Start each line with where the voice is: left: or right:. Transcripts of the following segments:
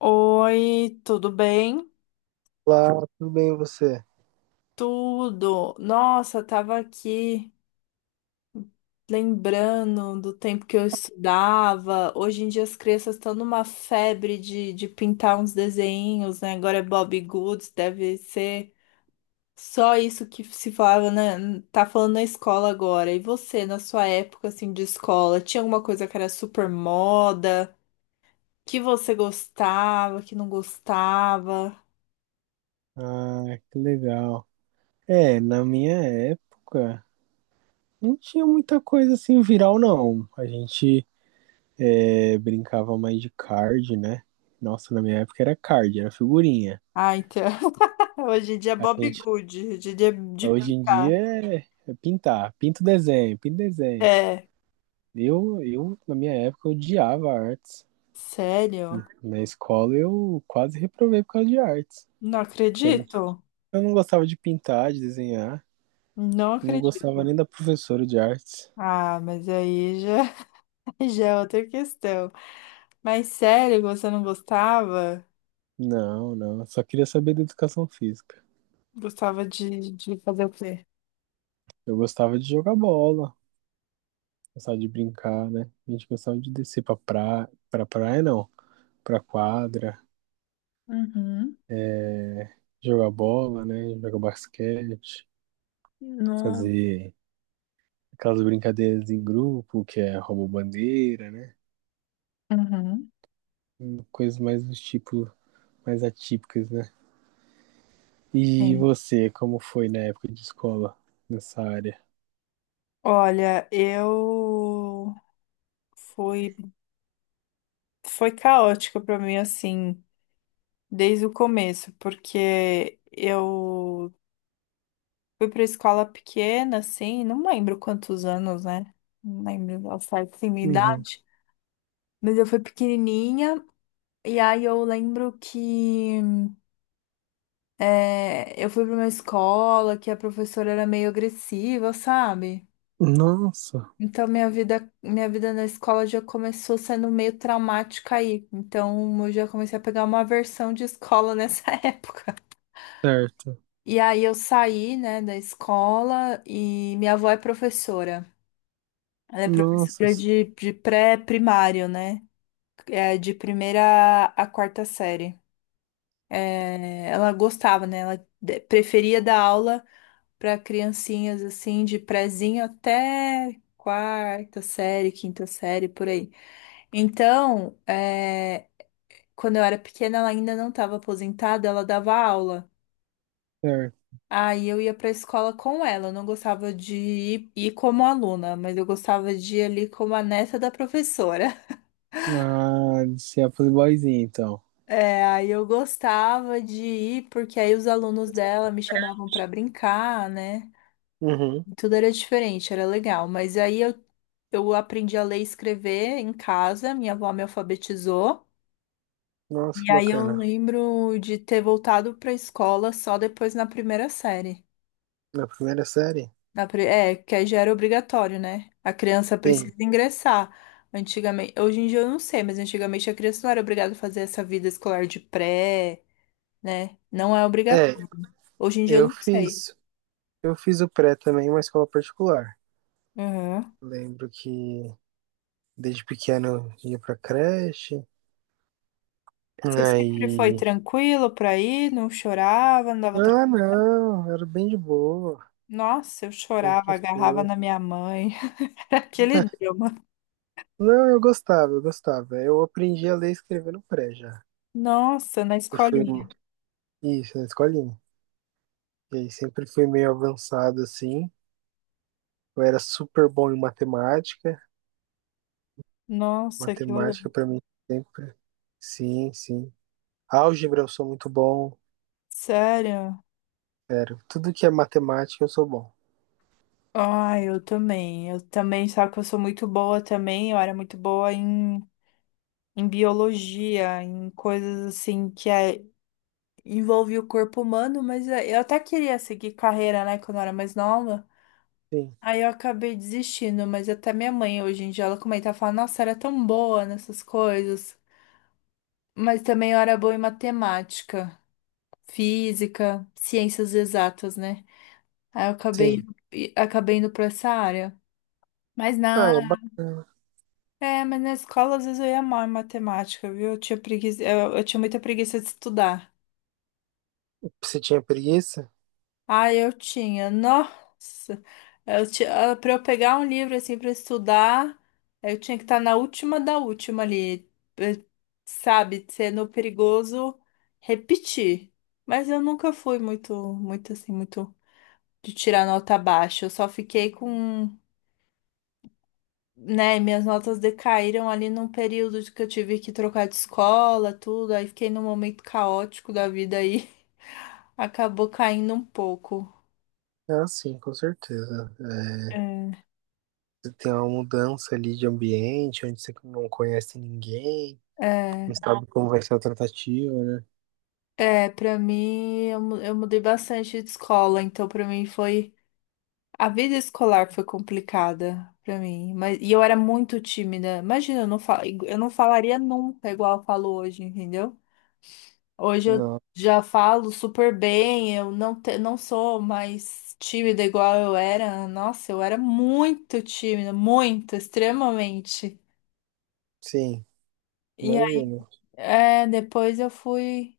left: Oi, tudo bem?
right: Olá, tudo bem e você?
left: Tudo. Nossa, tava aqui lembrando do tempo que eu estudava. Hoje em dia as crianças estão numa febre de pintar uns desenhos, né? Agora é Bob Goods, deve ser só isso que se falava, né? Tá falando na escola agora. E você, na sua época assim de escola, tinha alguma coisa que era super moda, que você gostava, que não gostava?
right: Ah, que legal. Na minha época, não tinha muita coisa assim viral, não. A gente brincava mais de card, né? Nossa, na minha época era card, era figurinha.
left: Ah, então. Hoje em dia é
right: A
left: Bob
right: gente,
left: Good, hoje em dia é de
right: hoje em dia
left: pintar.
right: é, É pintar, pinta o desenho, pinta o desenho.
left: É,
right: Eu na minha época, odiava artes.
left: sério?
right: Na escola eu quase reprovei por causa de artes,
left: Não
right: porque Eu
left: acredito.
right: eu não gostava de pintar, de desenhar.
left: Não
right: Não gostava
left: acredito.
right: nem da professora de artes.
left: Ah, mas aí já, já é outra questão. Mas sério, você não gostava?
right: Não, não. Eu só queria saber da educação física.
left: Gostava de fazer o quê?
right: Eu gostava de jogar bola, gostava de brincar, né? A gente gostava de descer pra praia não, pra quadra,
left: Uhum.
right: é, jogar bola, né? Jogar basquete,
left: No...
right: fazer aquelas brincadeiras em grupo, que é rouba-bandeira, né?
left: Uhum.
right: Coisas mais do tipo, mais atípicas, né? E
left: Sim.
right: você, como foi na época de escola nessa área?
left: Olha, fui, foi caótico para mim assim, desde o começo, porque eu fui pra escola pequena, assim, não lembro quantos anos, né? Não lembro ao certo assim, minha
right: Uhum.
left: idade. Mas eu fui pequenininha, e aí eu lembro que eu fui pra uma escola que a professora era meio agressiva, sabe?
right: Nossa,
left: Então minha vida na escola já começou sendo meio traumática aí. Então eu já comecei a pegar uma aversão de escola nessa época.
right: certo.
left: E aí eu saí, né, da escola e minha avó é professora. Ela é professora
right: Nossa,
left: de pré-primário, né? É, de primeira a quarta série. É, ela gostava, né? Ela preferia dar aula para criancinhas assim, de prézinho até quarta série, quinta série, por aí. Então, quando eu era pequena, ela ainda não estava aposentada, ela dava aula.
right: certo.
left: Aí eu ia para a escola com ela. Eu não gostava de ir, ir como aluna, mas eu gostava de ir ali como a neta da professora.
right: Ah, você é playboyzinho, então.
left: É, aí eu gostava de ir, porque aí os alunos dela me chamavam para brincar, né?
right: Uhum.
left: Tudo era diferente, era legal. Mas eu aprendi a ler e escrever em casa, minha avó me alfabetizou.
right: Nossa,
left: E
right: que
left: aí eu
right: bacana.
left: lembro de ter voltado para a escola só depois na primeira série.
right: Na primeira série?
left: Que aí já era obrigatório, né? A criança precisa
right: Sim.
left: ingressar. Antigamente, hoje em dia eu não sei, mas antigamente a criança não era obrigada a fazer essa vida escolar de pré, né? Não é.
right: É,
left: Hoje em dia eu
right: eu
left: não sei.
right: fiz. Eu fiz o pré também em uma escola particular.
left: Uhum.
right: Lembro que desde pequeno eu ia pra creche.
left: Se sempre foi
right: Aí.
left: tranquilo pra ir, não chorava, não dava tra...
right: Ah, não, era bem de boa.
left: Nossa, eu chorava,
right: Sempre
left: agarrava
right: foi.
left: na minha mãe. Era aquele drama.
right: Não, eu gostava, eu gostava. Eu aprendi a ler e escrever no pré já.
left: Nossa, na
right: Eu fui.
left: escolinha.
right: Isso, na escolinha. E aí sempre fui meio avançado assim. Eu era super bom em matemática.
left: Nossa, que legal.
right: Matemática para mim sempre. Sim, sim. Álgebra eu sou muito bom.
left: Sério?
right: Sério, tudo que é matemática eu sou bom.
left: Ai, eu também. Eu também, só que eu sou muito boa também. Eu era muito boa em, em biologia, em coisas assim que envolve o corpo humano, mas eu até queria seguir carreira, né, quando eu era mais nova.
right: Sim,
left: Aí eu acabei desistindo, mas até minha mãe hoje em dia ela comenta, ela fala, nossa, era tão boa nessas coisas. Mas também eu era boa em matemática, física, ciências exatas, né? Aí eu acabei,
right: sim.
left: e- acabei indo pra essa área. Mas
right: Ah,
left: na,
right: é bacana.
left: mas na escola às vezes eu ia mal em matemática, viu? Eu tinha preguiça, eu tinha muita preguiça de estudar.
right: Você tinha preguiça?
left: Ah, eu tinha. Nossa, eu tinha, para eu pegar um livro assim para estudar, eu tinha que estar na última da última ali, eh, sabe, sendo perigoso repetir. Mas eu nunca fui muito assim, muito de tirar nota baixa. Eu só fiquei com, né, minhas notas decaíram ali num período de que eu tive que trocar de escola, tudo. Aí fiquei num momento caótico da vida aí, acabou caindo um pouco.
right: Ah, sim, com certeza.
left: É.
right: Você tem uma mudança ali de ambiente, onde você não conhece ninguém,
left: É.
right: não. Ah, sabe como vai ser a tratativa, né?
left: É, pra mim, eu mudei bastante de escola, então pra mim foi. A vida escolar foi complicada pra mim, mas e eu era muito tímida. Imagina, eu não fal... eu não falaria nunca igual eu falo hoje, entendeu? Hoje eu
right: Não,
left: já falo super bem, eu não, te... não sou mais tímida igual eu era. Nossa, eu era muito tímida, muito, extremamente.
right: sim,
left: E aí,
right: imagino.
left: é, depois eu fui.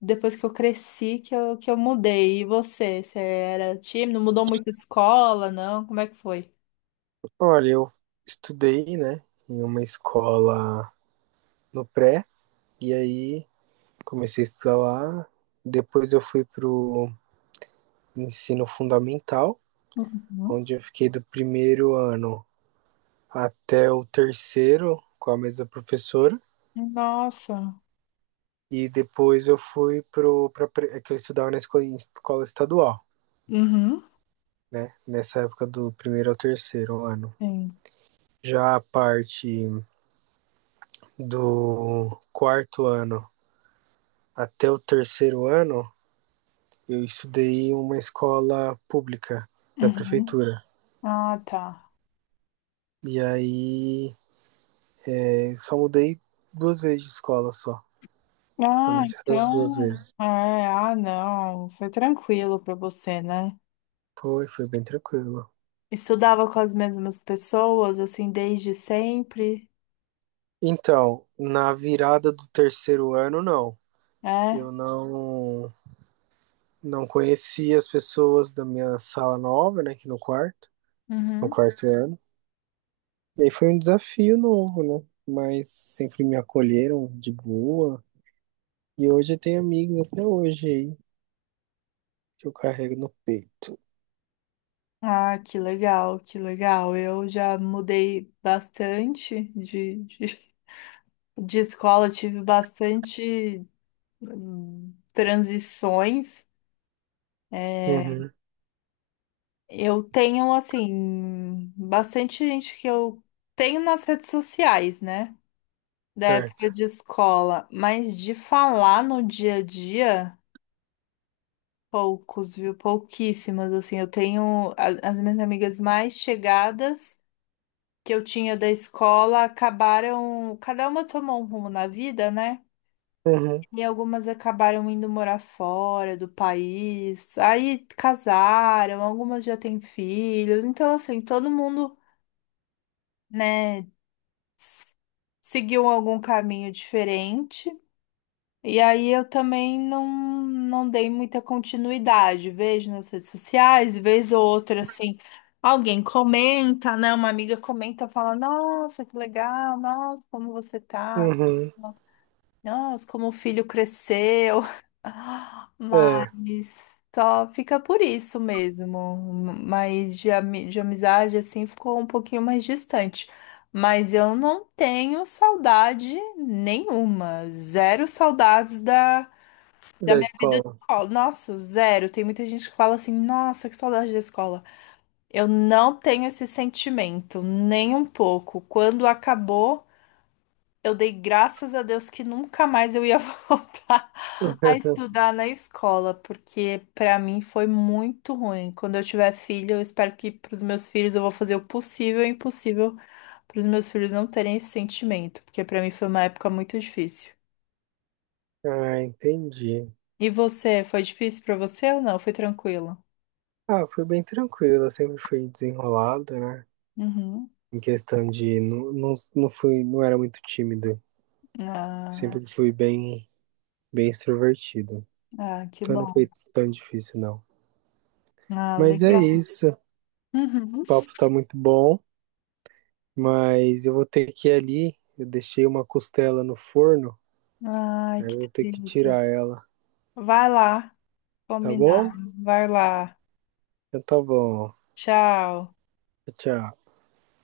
left: Depois que eu cresci que eu mudei. E você? Você era tímido? Mudou muito de escola? Não? Como é que foi?
right: Olha, eu estudei, né, em uma escola no pré, e aí comecei a estudar lá. Depois eu fui pro ensino fundamental,
left: Uhum.
right: onde eu fiquei do primeiro ano até o terceiro com a mesma professora.
left: Nossa,
right: E depois eu fui pro, para que eu estudava na escola, escola estadual,
left: uhum,
right: né? Nessa época do primeiro ao terceiro ano.
left: sim.
right: Já a parte do quarto ano até o terceiro ano, eu estudei em uma escola pública da
left: Uhum.
right: prefeitura.
left: Ah, tá.
right: E aí eu só mudei duas vezes de escola só.
left: Ah,
right: Somente essas duas
left: então.
right: vezes.
left: É, ah, não. Foi tranquilo pra você, né?
right: Foi, foi bem tranquilo.
left: Estudava com as mesmas pessoas, assim, desde sempre.
right: Então, na virada do terceiro ano, não.
left: É?
right: Eu não conheci as pessoas da minha sala nova, né, aqui no quarto, no
left: Uhum.
right: quarto ano. E aí foi um desafio novo, né? Mas sempre me acolheram de boa. E hoje eu tenho amigos até hoje aí, que eu carrego no peito.
left: Ah, que legal, que legal. Eu já mudei bastante de de escola. Eu tive bastante transições. É,
right: Uhum,
left: eu tenho, assim, bastante gente que eu tenho nas redes sociais, né? Da
right: certo.
left: época de escola, mas de falar no dia a dia, poucos, viu? Pouquíssimas, assim. Eu tenho as minhas amigas mais chegadas que eu tinha da escola acabaram, cada uma tomou um rumo na vida, né?
right: Uhum,
left: E algumas acabaram indo morar fora do país, aí casaram, algumas já têm filhos, então assim, todo mundo, né, s- seguiu algum caminho diferente. E aí eu também não, não dei muita continuidade, vejo nas redes sociais, vez ou outra assim, alguém comenta, né, uma amiga comenta, fala, nossa, que legal, nossa, como você tá?
right: uhum.
left: Nossa, como o filho cresceu.
right: É,
left: Mas só fica por isso mesmo. Mas de amizade, assim, ficou um pouquinho mais distante. Mas eu não tenho saudade nenhuma. Zero saudades da
right: da
left: minha vida de
right: escola.
left: escola. Nossa, zero. Tem muita gente que fala assim, nossa, que saudade da escola. Eu não tenho esse sentimento, nem um pouco. Quando acabou. Eu dei graças a Deus que nunca mais eu ia voltar a estudar na escola, porque pra mim foi muito ruim. Quando eu tiver filho, eu espero que pros meus filhos eu vou fazer o possível e o impossível pros meus filhos não terem esse sentimento, porque pra mim foi uma época muito difícil.
right: Ah, entendi.
left: E você, foi difícil pra você ou não? Foi tranquilo?
right: Ah, foi bem tranquilo, eu sempre fui desenrolado, né?
left: Uhum.
right: Em questão de não, não, não fui, não era muito tímido.
left: Ah,
right: Sempre fui bem, bem extrovertido.
left: ah, que
right: Então não foi
left: bom.
right: tão difícil, não.
left: Ah,
right: Mas é
left: legal.
right: isso.
left: Uhum.
right: O papo tá muito bom, mas eu vou ter que ir. Eu deixei uma costela no forno,
left: Ai,
right: aí
left: que
right: eu vou ter que
left: delícia.
right: tirar ela,
left: Vai lá,
right: tá
left: combinar.
right: bom?
left: Vai lá.
right: Então tá bom.
left: Tchau.
right: Tchau.